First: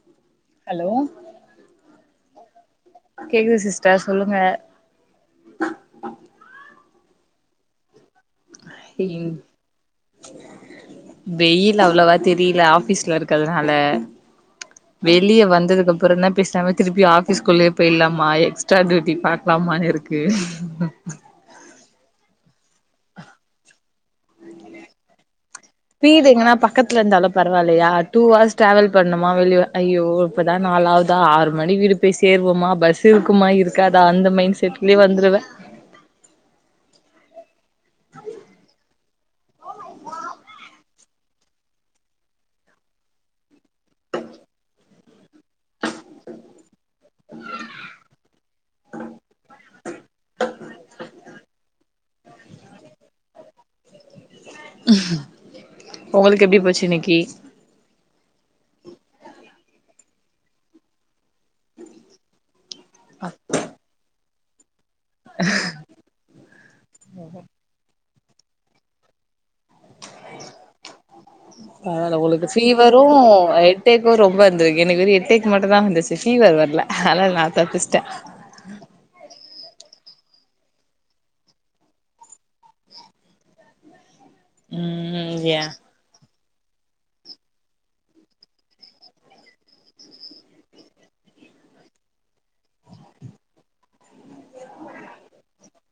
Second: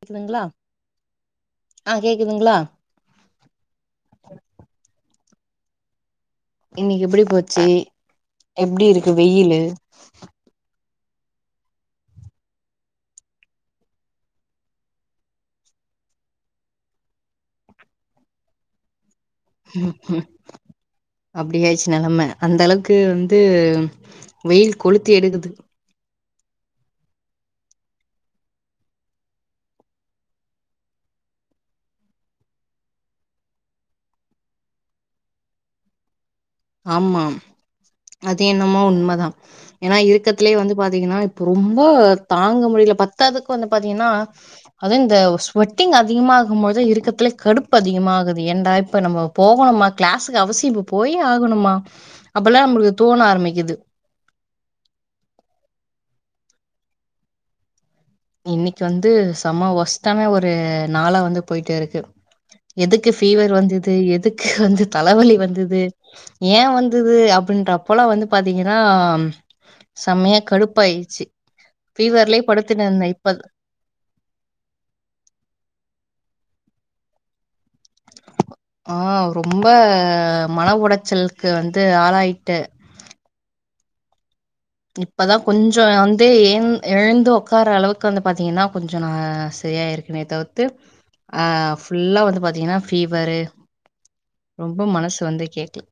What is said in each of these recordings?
கேக்குதுங்களா ஹலோ ஆ கேக்குதுங்களா கேக்குது சிஸ்டர் சொல்லுங்க இன்னைக்கு எப்டி போச்சு எப்டி இருக்கு வெயிலு வெயில் அவ்வளவா தெரியல ஆஃபீஸ்ல இருக்கிறதுனால வெளியே வந்ததுக்குப்புறந்தா என்ன பேசாம திருப்பி ஆஃபிஸ் குள்ளயே போயிர்லாமா எக்ஸ்ட்ரா டியூட்டி பாக் லாமான் இருக்கு அப்படியாயிர்ச்சு நெலம அந்த அளவுக்கு வந்து வெயில் கொளுத்தி எடுக்குது வீடு எங்கன்னா பக்கத்துல இருந்தாலு பரவாயில்லையா டூ அவர்ஸ் டிராவல் பண்ணுமா வெளியவா ஐயோ இப்போதா நாலாவ்தா ஆறு மணி வீடு போய் சேர்வோமா பஸ் இருக்குமா இருக்காதா அந்த மைண்ட் செட்லயே வந்துடுவே ஆமா அது என்னமோ உண்மதா ஏன்னா இருக்கத்தலயே வந்து பாத்தீங்கன்னா இப்ப ரொம்ப தாங்க முடியல பத்தாதுக்கு வந்து பாத்தீங்கன்னா அது இந்த ஸ் வெட்டிங் அதிகமாகு போது தா இருக்கதுலயே கடுப்பு அதிகமாகுது ஏண்டா இப்ப நம்ம போகணுமா கிளாஸுக்கு அவசியோ போயே ஆகணுமா அப்பல்லா நம்மளுக்கு தோண ஆரம்பிக்குது உங்களுக்கு எப்டி போச்சு இன்னைக்கு இன்னைக்கு வந்து செம ஒஷ்டான ஒரு நாளா வந்து போயட்டே இருக்கு எதுக்கு ஃபீவர் வந்தது எதுக்கு வந்து தலவலி வந்தது ஏ வந்துது அப்டின்றப்போல வந்து பாத்தீங்கன்னா செம்மையா கடுப்பாயிருச்சு அதால ஃபீவர்லயே உங்களுக்கு படுத்துட்டு பீவரும் இருந்தேன். இப்ப ஹெட் ஏக்கும் ரொம்ப இருந்துருக்கு எனக்கு வெறு ஹெட்டேக் மட்டுந்தா வந்துச்சு ஃபீவர் வரல அதனால நா தப்பிச்சுட்டே ஆ ரொம்ப மன உளச்சலுக்கு வந்து ஆளாய்ட்டு ம் இப்பதா ஏ கொஞ்சோ அங் கே ஏ எழுந்து உக்காரற அளவுக்கு வந்து பாத்தீங்கன்னா கொஞ்சோ நா சரியாயிருக்கேனே தவிர்த்து ஆ ஃபுல்லா வந்து பாத்தீங்கன்னா பீவரு ரொம்ப மனசு வந்து கேக்ல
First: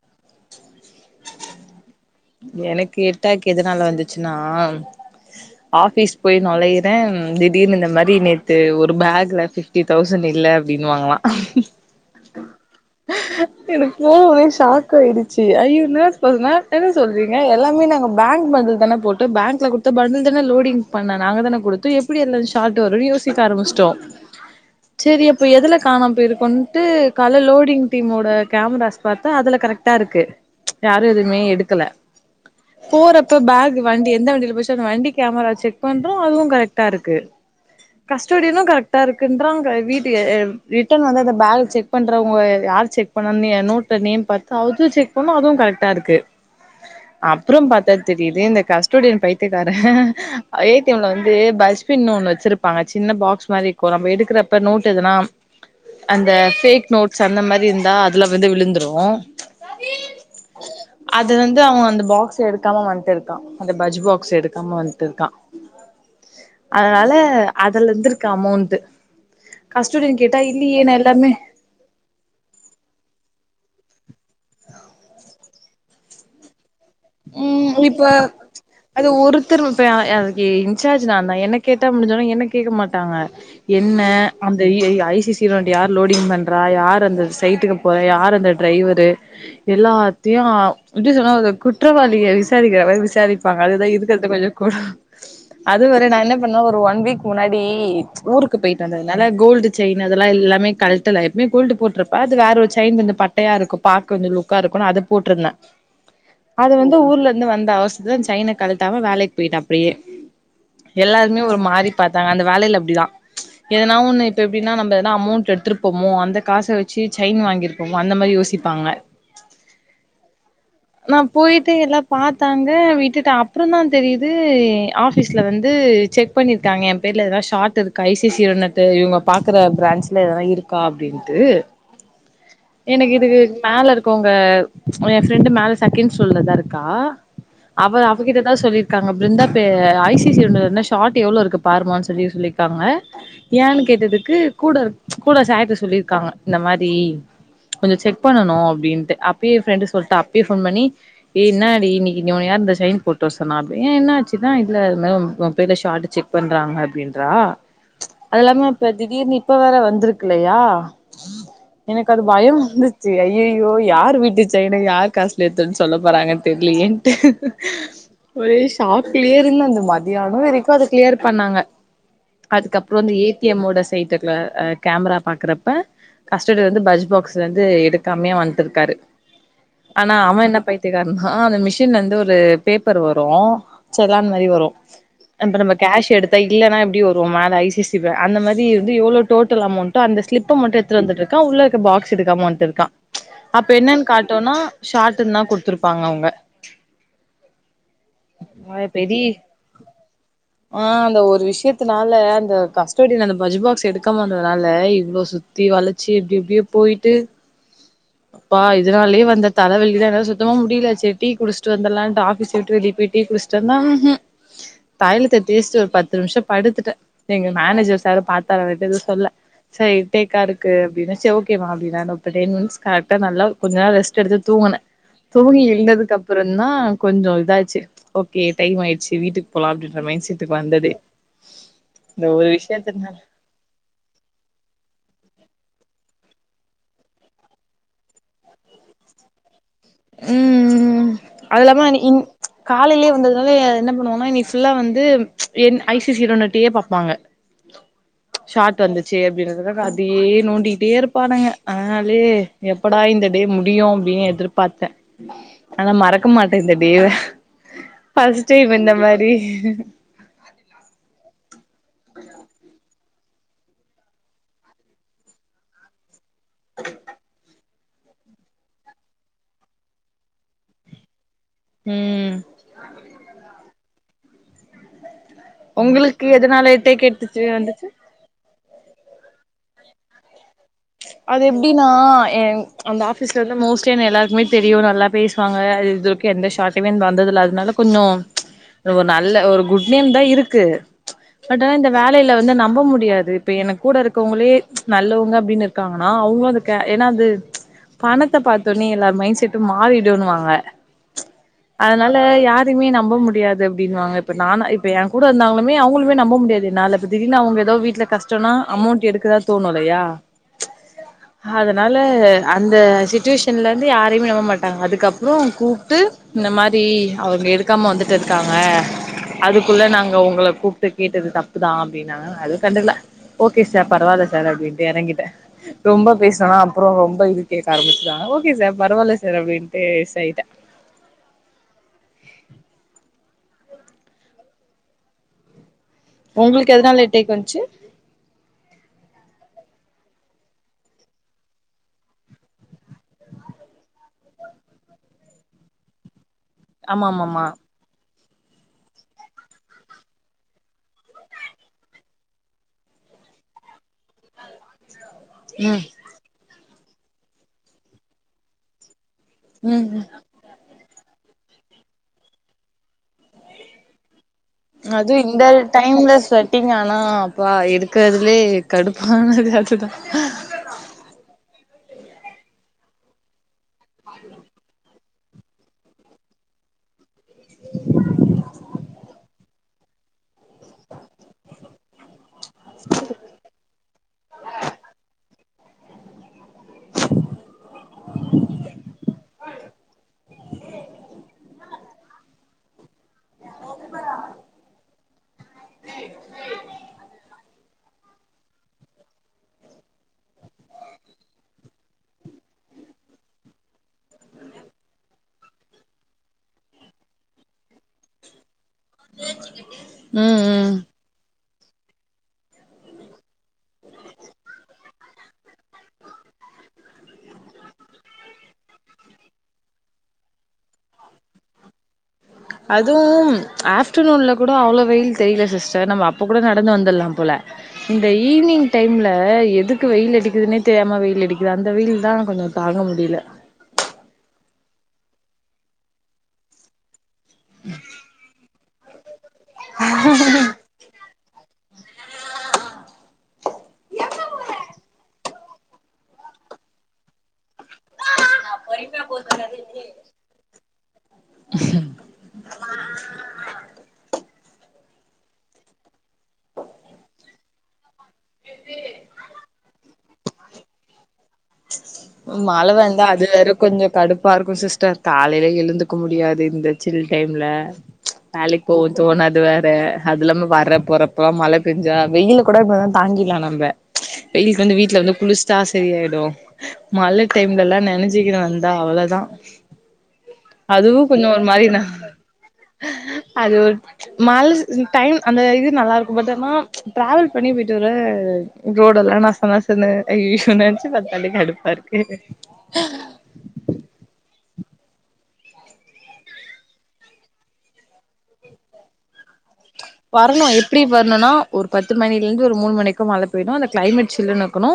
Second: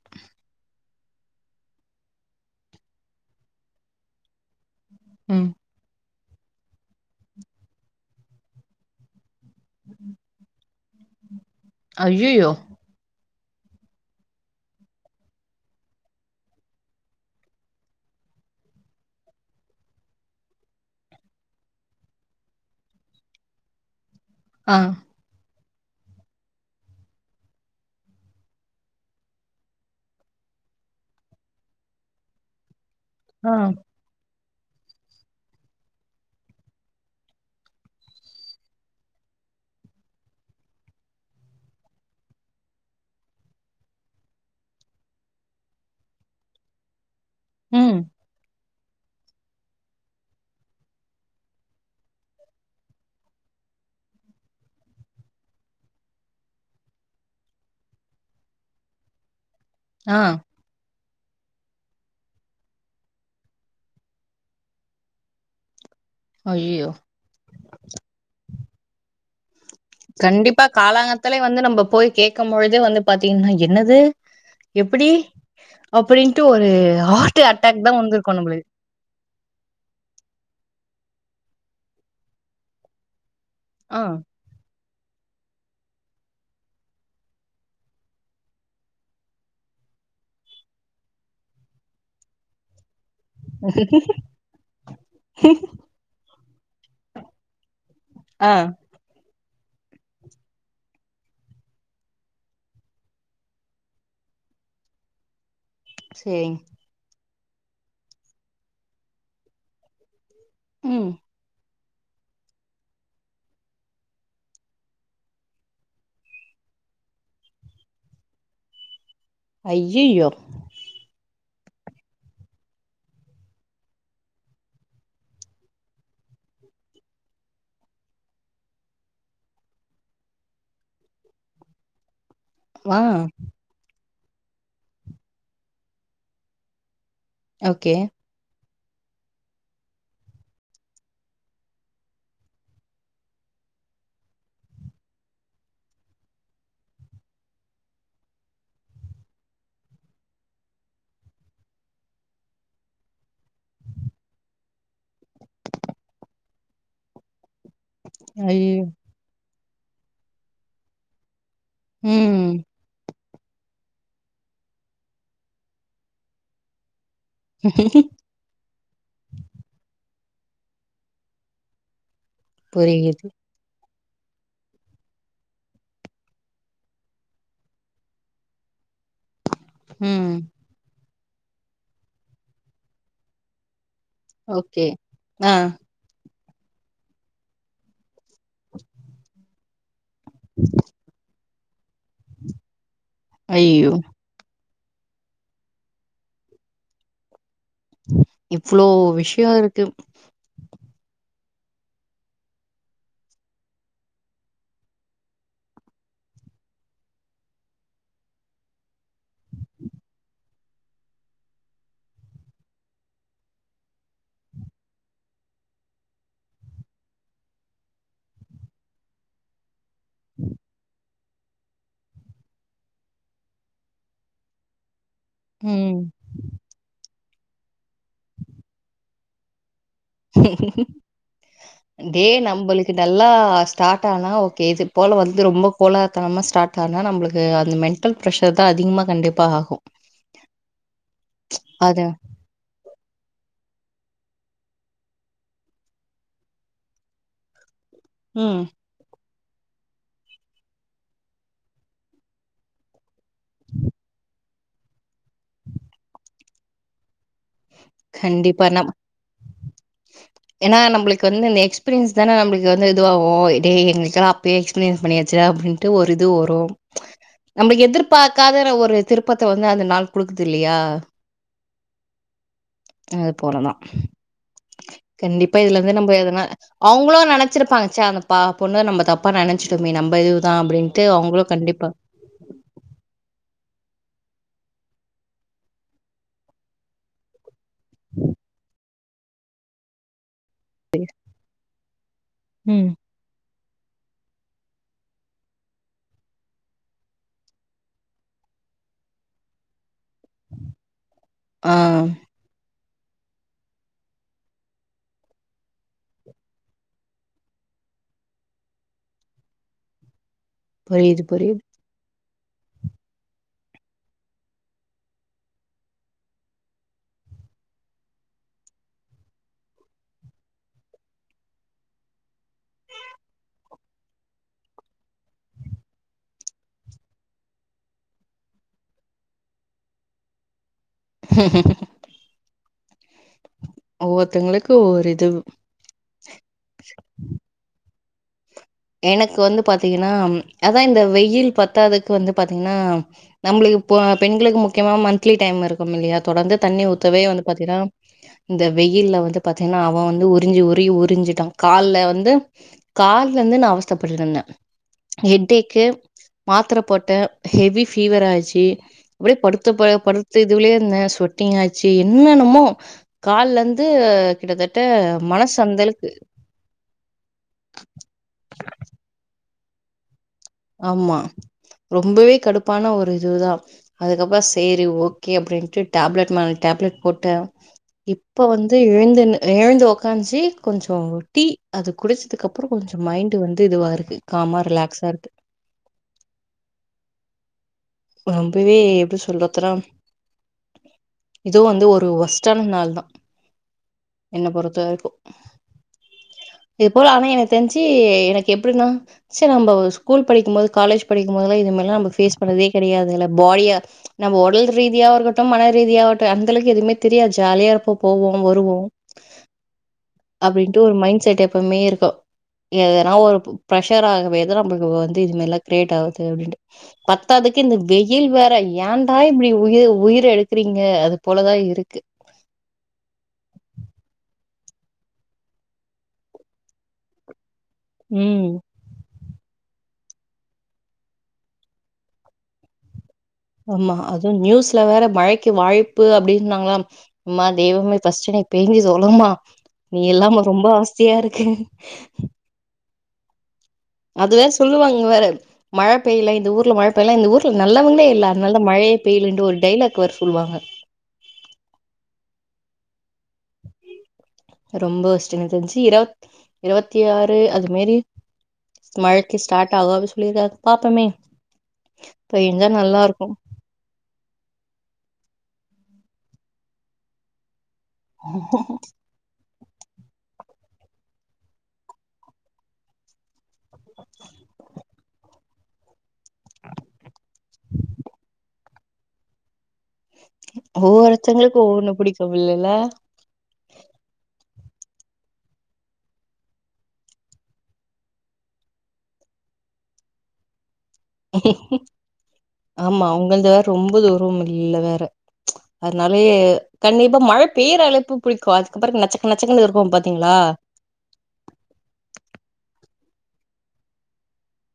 எனக்கு எட்டாக் எதனால வந்துச்சுன்னா ம் ஆபிஸ் போய் நுழையறே திடீர்னு இந்த மாதிரி நேத்து ஒரு பேக்ல பிஃப்டி தௌசண்ட் இல்ல அப்டின்னுவாங்கலா ஐயயோ எனக்கு போ உடனே ஷாக் ஆயிடுச்சு ஐயோ என்னாச்சி பாத்தனா என்ன சொல்றீங்க எல்லாமே நாங்க பேங்க் பண்டில் தான போட்டோ பேங்க்ல கொடுத்த பண்டில் தான லோடிங் பண்ண நாங்க தான கொடுத்தோ எப் எப்படி எல்லா ஷாட் வருனு யோசிக்க ஆரம்ச்சிட்டோ ஆ சரி அப்போ எதுல காணாம போயிருக்குன்ட்டு காலைல லோடிங் டீமோட கேமராஸ் பாத்தா அதுல கரெக்டா இருக்கு யாரு எதுவுமே எடுக்கல போறப்ப ஆ, பேக் வண்டி எந்த வண்டியில போச்சோ அந்த வண்டிக் கேமரா செக் பண்றோ அதுவு கரெக்டா இருக்கு கஸ்டடியெல்லா கரெக்டா இருக்குன்றா வீட்டு அ ரிட்டன் வந்து அந்த பேக் செக் பண்றவங்க யார் செக் பண்ணணுனு நோட்ட நேம் பாத்து அதுவு செக் பண்ணோ அதுவு கரெக்டா இருக்கு அப்றோ பாத்தா ம், தெரியுது இந்த கஷ் டுடி பைத்தியக்கார ஏடிஎம்ல வந்து பஸ்பின் ஒன்னு வச்சிருப்பாங்க சின்ன பாக்ஸ் மாரி க்கு நம்ம எடுக்கிறப்ப நோட்டு எதுனா அந்த பேஃக் நோட்ஸ் அந்த மாரி இருந்தா அதுல வந்து விழுந்துரு ஆ அது வந்து அவ அந்த பாக்ஸ் எடுக்காம வந்டுருக்கா அந்த பஜ் பாக்ஸ் எடுக்காம வந்ட்டுருக்கா ஐய்யயோ! அதனால அதுல இருந்துருக்கு அமௌண்ட் கஸ்டோடியன் கேட்டா கண்டிப்பா இல்லியே நா எல்லாமே காலாங்காத்தாலே வந்து நம்ம போய் கேக் கும் பொழுது வந்து பாத்தீங்கன்னா என்னது எப்டி அப்டின்ட்டு ஒரு ஹார்ட் ம் அட்டாக் தா இப்ப வந்திருக்கு நம்மளுக் அது ஒருத்தரு இப்ப அதுக்கு இன்சார்ஜ் நாந்தா என்ன கேட்டா முடிஞ்சுறு என்ன கேக்க மாட்டாங்க என்ன ஆ, அந்த எ ஐ ஐசிசி ரண்ட யார் லோடிங் பண்றா யார் அந்த சைட்டுக்கு போறா யார் அந்த டிரைவரு எல்லாத்தயு அ எப்டி சொல்றது அத குட் ற்றவாளிய விசாரிக்கிற மாரி விசாரிப்பாங்க அதுதா இருக்கறது கொஞ்சோ கொடு அத் துவர நா என்ன பண்ணே ஒரு ஒன் வீக் முன்னாடி ஆ, ஊருக்கு போய்ட்டு வந்த அதுநால கோல்டு செயின் அதெல்லா எல்லாமே கழட்டல எப்போவுமே கோல்டு போட்ருப்ப அது வேற ஒரு செயின் வந்து கொஞ்சோ பட் டையா இருக்கு பாக்க கொஞ்சோ லுக்கா இருக்குனு அத போட்ருந்த செரிங் அது வந்து ஊர்ல இருந்து வந்த அவசரத்துல அந்த சைன கழட்டாம வேலைக்கு போயிட்டே அப்டியே ம். எல்லாருமே ஒரு மாறி பாத்தாங்க அந்த வேலைல அப்டிதா எதனா ஒண்ணு இப்ப எப்டினா நம்ம எதனா அமௌண்ட் எடுத்துருப்போமோ அந்த காச வச்சு சைன் வாங்கிருப் போமோ அந்த மாரி யோசிப்பாங்க ஐயயோ நா போய்ட்டு எல்லா பாத்தாங்க விட்டுட்ட அப்றோ தா தெரியுது ஆஃபீஸ்ல வந்து செக் க் பண்ணிருக்காங்க என் பேர்ல எதாது ஷாட் இருக்கா ஐசிசி ரனட்டு இவங்க பாக்ற பிரான்ஸ்ல எதனா இருக் கா அப்டின்ட்டு ஆ, எனக்கு இதுக்கு மேல இருக்கவங்க எ ஃப்ரெண்டு மேல செகண்ட் சோல்லதா இருக்கா அவ ஓகே. அவ் இவக்கிட்டதா சொல்லியிருக்காங்க பிருந்தா பே ஐசிசினா என்ன ஷாட் எவ்ளோ இருக்கு பாருமான் சொல்லி சொல்லிருக்காங்க ஏன்னு கேட்டதுக்கு கூட கூட சார்ட்ட சொல்லிருக்காங்க இந்த மாரி கொஞ்ச செக் பண்ணணு அப்டின்ட்டு அப்பேயே எ ஃப்ரெண்டு் சொல்லிட்டா அப்பயே ஃபோன் பண்ணி ஏ என்னாடி இன்னைக்கு நீ உன்ன யார் இந்த சைன் போட்டு வர சொன்னா அப்டி ஏ என்னா ஆச்சுனா இதுல உன் பேருல ஷாட் செக் பண்றாங்க அப்டின்றா அதெல்லாமே ஐயய்யோ! இப்ப திடீர்ன்னு இப்ப வேற வந்திருக்கில்லயா எனக்கு அது பயோ ம். வந்துச்சு அய்யய்யோ யார் வீட்டு செய்ன் யார் காசுல எத்துன்னு சொல்ல போறாங்கன்னு தெரிலயேன்ட்டு ஒரே ஷாக்லியே இருந்தன் அந்த மதியானோ வரைக்கு அது கிளியர் பண்ணாங்க அதுக்கப்றோ அந்த புரியுது. ஏ டி எம்வயோட சைட்டுகுள்ள கேமரா பாக்கறப்ப கஸ்டடி வந்து பஜ் பாக்ஸ்லிந்து எடுக்காமயே வந்ட்டுருக்காரு ஆனா ம். அவன் என்ன பய்த்தியகாரனா அந்த மிஷின்ல இருந்து ஒரு பேப்பர் வரு செலான் மாரி வரு ஓகே. ஆ, அந்த நம்ம கேஷ் எடுத்தா இல்லனா எப்டி வரு மேல ஐ சி அந்த மாதிரிந்து எவ்ளோ டோட்டல் அமௌண்டோ அந்த ஸ்லிப் மட்டு எடுத்து வந்துட்டு இருக்கான் உள்ள பாக்ஸ் எடுக்காம வநட்டு இருக்கான் அப்ப ஐயய்யோ! என்னன் கா ட்டுனா ஷார்ட்ன்தா குடுத்துருப்பாங்க அவுங்க ஆ இவ்ளோ பெரி விஷயம் இருக்கு. ஆ அந்த ஒரு விஷ்யத்தனால அந்த கஸ்டடில அந்த பஜ் பாக்ஸ எடுக்காம வந்தனால இவ்ளோ சு த்தி வளச்சு எப்டி எப்டியோ போயிட்டு ப்பா இதனாலயே வந்த தல வலில என்னால சுத்தமா முடில சேரி டீ குடிச்சிட்டு வந்தர்லான்ட்டு ஆஃபீஸ் விட்டு வெளிய போய் டீ குடிச் சனா தயிலத்த தேச்சிட்டு ஒரு பத்து நிமிஷோ படுத்துட்ட எங்க மேனேஜர் சாரு பாத்தார் அவுர்ட்ட எது சொல்ல சார் ஹெட் ஏக்கா இருக்கு அப்டின்ன செரி ஓகேமா அப்பின்னர் நா இப்ப டென்மினிட்ஸ் கரெக்டா நல்லா கொஞ்ச நாள் ரெஸ்ட் எடுத்து தூங்குன தூங்கி ம். எழுந்ததுக்க ப்றந்தா கொஞ்சோ இதாச்சு ஓகே டைம் ஆய்ச்சு வீட்டுக்கு போலா அப்டின்ற மைன்செட்டுக்கு வந்ததே டே இந்த ஒரு நம்மளுக்கு விஷ்யத்துனால நல்லா ஸ்டார்ட் ஆனா ஓகே இது போல வந்து ரொம்ப கோலார்த்தனமா ஸ்டார்ட் ஆனா நம்மளுக்கு அந்த மென் டல் ஃப்ரஷர்தா அதிகமா கண்டிப்பா ஆகு ம் அது இல்லாம இன் காலைலயே வந்ததுனால என்ன பண்ணுவோனா இன்னைக்கு ஃபுல்லா வந்து என் ஐ சி சிரோண்டயே பாப்பாங்க ம். ஷார்ட் வந்து ச்சு அப்டினதுக்கா அதையே நோண்டிகிட்டே இருப்பானுக அதனாலயே எப்படா இந்த டே முடியு அப்டின் எதிர் பாத்த ஆனா மறக்க மாட்ட இந்த டேவ ஃபர்ஸ்ட் கண்டிப்பா டைம் இந்த மாரி ஏனா நம்மளுக்கு வந்து இந்த எக்ஸ்பீரியன்ஸ்தானே நம்மளுக்கு வந்து இதுவாகு டே எங்களுக்களா அப்பயே எக்ஸ்பீரியன்ஸ் பண்ணியாச்சுடா அப்டின் ட்டு ஒரு இது வரு நம்ம எதிர்பார்க்காத ஒரு திருப்பத்த வந்து அந்த நாள் குடுக்குது இல்லையா ம் அது போறதா கண்டிப் இப்ப இதுலிந்து நம்ப உங்களுக்கு எதனா எதனால டேக் அவுங்களு எடுத்துச்சு நெனச்சிருப்பாங்க வந்துச்சு சே அந்த பா பொண்ண நம்ப தப்பா நெனச்சுட்டோமே நம்ப இதுதா அப்டின் அது எப்டின்னா அந்த ஆஃபீஸ்ல வந்து மோஸ்ட்லி என்ன எல்லாருக்மே தெரியு நல்லா பேசுவாங்க அது இதுவரைக்கு எந்த ஷாட்மே வந்ததில்ல அதனால கொன்சோ ஒரு நல்ல ஒரு குட் நேம்தா இரு க்கு பட் இந்த வேலைல வந்து நம்ப ம் முடியாது இப்ப எனக்கு கூட இருக்கவங்ளே நல்லவங்க அப்டின்னு இரு க்காங்கன்னா அவுங்க வந்து ஏனா அது பணத்த பாத்தொன்னயே எல்லார் மைண்ட் செட்டு மாறிடு ண்ணுவாங்க ஆ அதனால யார் எதுமே நம்ப முடியாது அப்டின்னுவாங்க இப்ப நா இப்ப என் கூட இருந்தாலுமே அவுங்களுமே நம்ப முடியாது என்னால இப்ப திடீர்னு அவுங்க எதோ வீட்ல கஷ்டொனா அமௌண்ட் எடுக்கதா தோணு இல்லையா புரியிது புரியிது னால அந்த சிட்டுவேஷன்லர்ந்து யாரையுமே நம்ப மாட்டாங்க அதுக்கப்றோ கூப்ட்டூ இந்த மாரீ அவங்க எடுக்காம வந்துட்டுருக்காங்க அதுக்குள்ள நாங்க உங்கள கூப்ட்டு கேட்டது தப்புதா அப்டினாங்க நா எது கண்டுக்ல ஓகே சார் பரவால்ல சார் அப்டின்டு எறங்கிட்டே ரொம்ப பேசுனனா அப்றொ ரொம்ப இது கேக்க ஆரம்பிச்ருவாங்க ஓகே சார் பரவாயில்ல சார் அப்டின்ட்டு எஸ் ஆய்ட்டே ஒவ்வொர்த்தங்களுக்கு ஒவ்வொரு இதுவு உங்ளுக்கு எதுனால ஹெட் ஏக் வந்ச்சு எனக்கு வந்து பாத்திங்கனா அதா இந்த வெயில் பத்தாதுக்கு வந்து பாத்திங்னா நம்ளுக்கு பொ பெண்களுக்கு முக்கியமா மந்த்லீ டைம் இருக்கும் இல்லையா தொடர்ந்து தண்ணி ஆமா ஊத்தவே வந்து ஆமாமா பாத்தினா இந்த வெயில்ல வந்து பாத்திங்னா அவ வந்து உறிஞ்சி உரி உறிஞ்சிட்டா கால்ல வந்து கால் லந்து நா அவஸ்தப்பட்டுட்ருந்தே ஹெட்டேக்கு ம் மாத்ரப்போட்டே ஹெவி ஃபீவர் ஆச்சீ அப்டியே படுத்த ம் ப ம் படு து இதுவுலயே இருந்தே சொட்டிங்காச்சி என்னென்னமோ கால்லந்து கிட்டதட்ட மனசந்தலுக்கு விட்டிங்கானா அப்பா எடுக்குறதுலே கடுப்பானது அதுதா ஆமா ரொம்பவே கடுப்பான ஒரு இதுதா அதுக்கப்பொ சேரி ஓக் கே அப்டின்ட்டு டேப்லட் மேல டேப்லெட் போட்டே இப்ப வந் து எழுந்துன்னு எழுந்து ஒக்காஞ்சி கொஞ்சோ டீ அது குடிச்சதுக்கப்றோ கொஞ்சொ மைண்டு வந்து இதுவா இருக்கு காமா ரிலாக்ஸா இருக்கு ரொம்பவே எப்டி சொல்றதுனா இதுவு வந்து ஒரு வொஸ் டான நாள்தா என்ன பொறுத்தவரைக்கு இது போல அவெ எனக் தெரிஞ்சி எனக்கெப்டினா ச நம்ப ஸ்கூல் படிக்கும் போது காலேஜ் படிக்கும்போதெல்லா இதே மாரிலா நம்ம ஃபேஸ் பண்ணதே கெடையாதுல்ல பாயா நம்ம ஒடல் ரீதியா இருக்கட்டு மன ரீதியாவட்டூ அந்த அளவுக்கு எதுவுமே தெரியாது ஜாலியா இருப்போ போவோ வருவோ ம் ம் அப்டின்ட்டு ஒரு மைண்ட் செட் எப்பவுமே இருக்கு எதனா ஒரு பிரெஷர் ஆகவேதா நம்மள்க்கு வந்து இது மாரில்லா கிரேட் ஆவுதூ அப்டின்ட்டு பத்தாதுக் கு இந்த வெயில் வேற ஏண்டா இப்டி உயிர் உயிர எடுக்றிங்க அதுப்போலதா இருக்கு அதுவூம் ஆஃப்டர்நூன்ல கூட அவ்ளோ வெயில் தெரியல சிஸ்டர் நம்ம அப்ப கூட நடந்து வந்துர்லாம் போல இந்த ம். ஈவினிங் டைம்ல எதுக்கு வெயில் அடிக்குதுனே தெரியாம வெயில் அடிக்குது அந்த வெயில்தா கொஞ்சோ தாங்க முடில ஆமா அதுவு நியூஸ்ல வேற மழைக்கு வாய்ப்பு அப்டின்னாங்ளாம் அம்மா தெய்வமே ஃபர்ஸ்ட்டு நீ பேஞ்சி தொலமா நீ இல்லாம ரொம் ப அவஸ்தையா இருக்கு அதுவே சொல்லுவாங்க வேற மழப்பெய்ல இந்த ஊர்ல மழ பெய்லனா இந்த ஊர்ல நல்லவங்ளே இல்ல அதனாலதா மழையே பெய்யலன்டு ஒரு டைலாக் வேற சொல்லுவாங்க ஹ ரொம்ப வொஸ்ட்டு எனக் தெரிஞ்சி இருவத் இருவத்தி ஆறு அதுமாரி மழைக்கு ஸ்டார்ட் ஆகு அப்டி சொல்லிர்க்காரு பாப்பமே மழ வேந்தா அது வேறக் கொஞ்சோ கடுப்பா இருக்கு சிஸ்டர் காலைல எழுந்துக்க முடியாது இந்த ஜில் டைம்ல வேலைக் போகத் தோணாது வேர் இப்பே அது இல்லாம வரப் போறப்பலாம் மழ பெஞ்சா வெயில கூட இப்பலா தாங்கில்லா நம்ப வெயில்க்கு வந்து வீட்ல வந்து குளிச்டா சரி ஆய்டு மழ டைம்ல எல்லா நெனஞ்சிகினு வந்தா அவ்ளதா அதுவு கொஞ்சோ ஒரு ஒவ்வொருத்தங்களுக்கு மாரினா ஒவ்வொன்னு பிடிக்கும் இல்லல்ல? அது ஒருப் மழ டைம் அந்த இது நல்லா இருக்கும் பட் ஆனா டிராவெல் பண்ணி போயிட்டு வர ரோடு எல்லா நச நசனு ஐய்யோ நெனச்சு பாத் கடு கடுப்பாருக் ஆமா உங்குள்து வேற் ரொம்ப தூரம் மில்ல வேற அதனாலயே கண்டிப்பா மழப் பேயர அழைப்பு புடிக்கு அதுக்கப்றோ நச்சக்கு நச்சக்குனு இருக்கும் பாத்தீங்ளா இப்டி வர்ணுனா ஒரு பத்து மணிலந்து ஒரு மூனு மணிக்கு மழ பெய்னு அந்த கிளைமேட் சில்லுனு இக்குனு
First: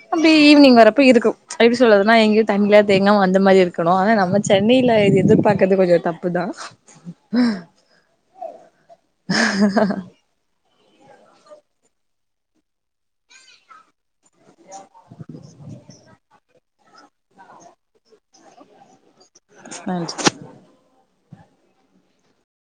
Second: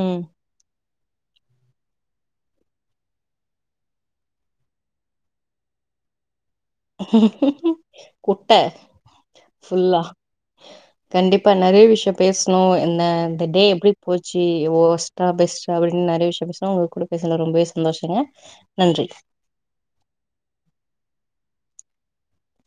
ம் அப்டி ஈவினிங் வரப்ப இருக்கும் எப்டி சொல்றதுனா எங்கியு தண்ணிலாத் தேங்காவு அந்த மாரி இருக்கணு ஆனா நம்ம சென்னைல இது எதிர்பாக்கற்து கொஞ்சோ தப்புதா குட்ட ஃபுல்லா கண்டிப்பா நெறைய விஷ்யோ பேச்னோ என்ன அந்த டே எப்டிப் போச்சி ஒஸ்டா பெஸ்டா அப்டின் நெறைய விஷ்யம் பேச் னோ உங்க கூட பேச்னுதல ரொம்பவே சந்தோஷங்க நன்றி நன்றி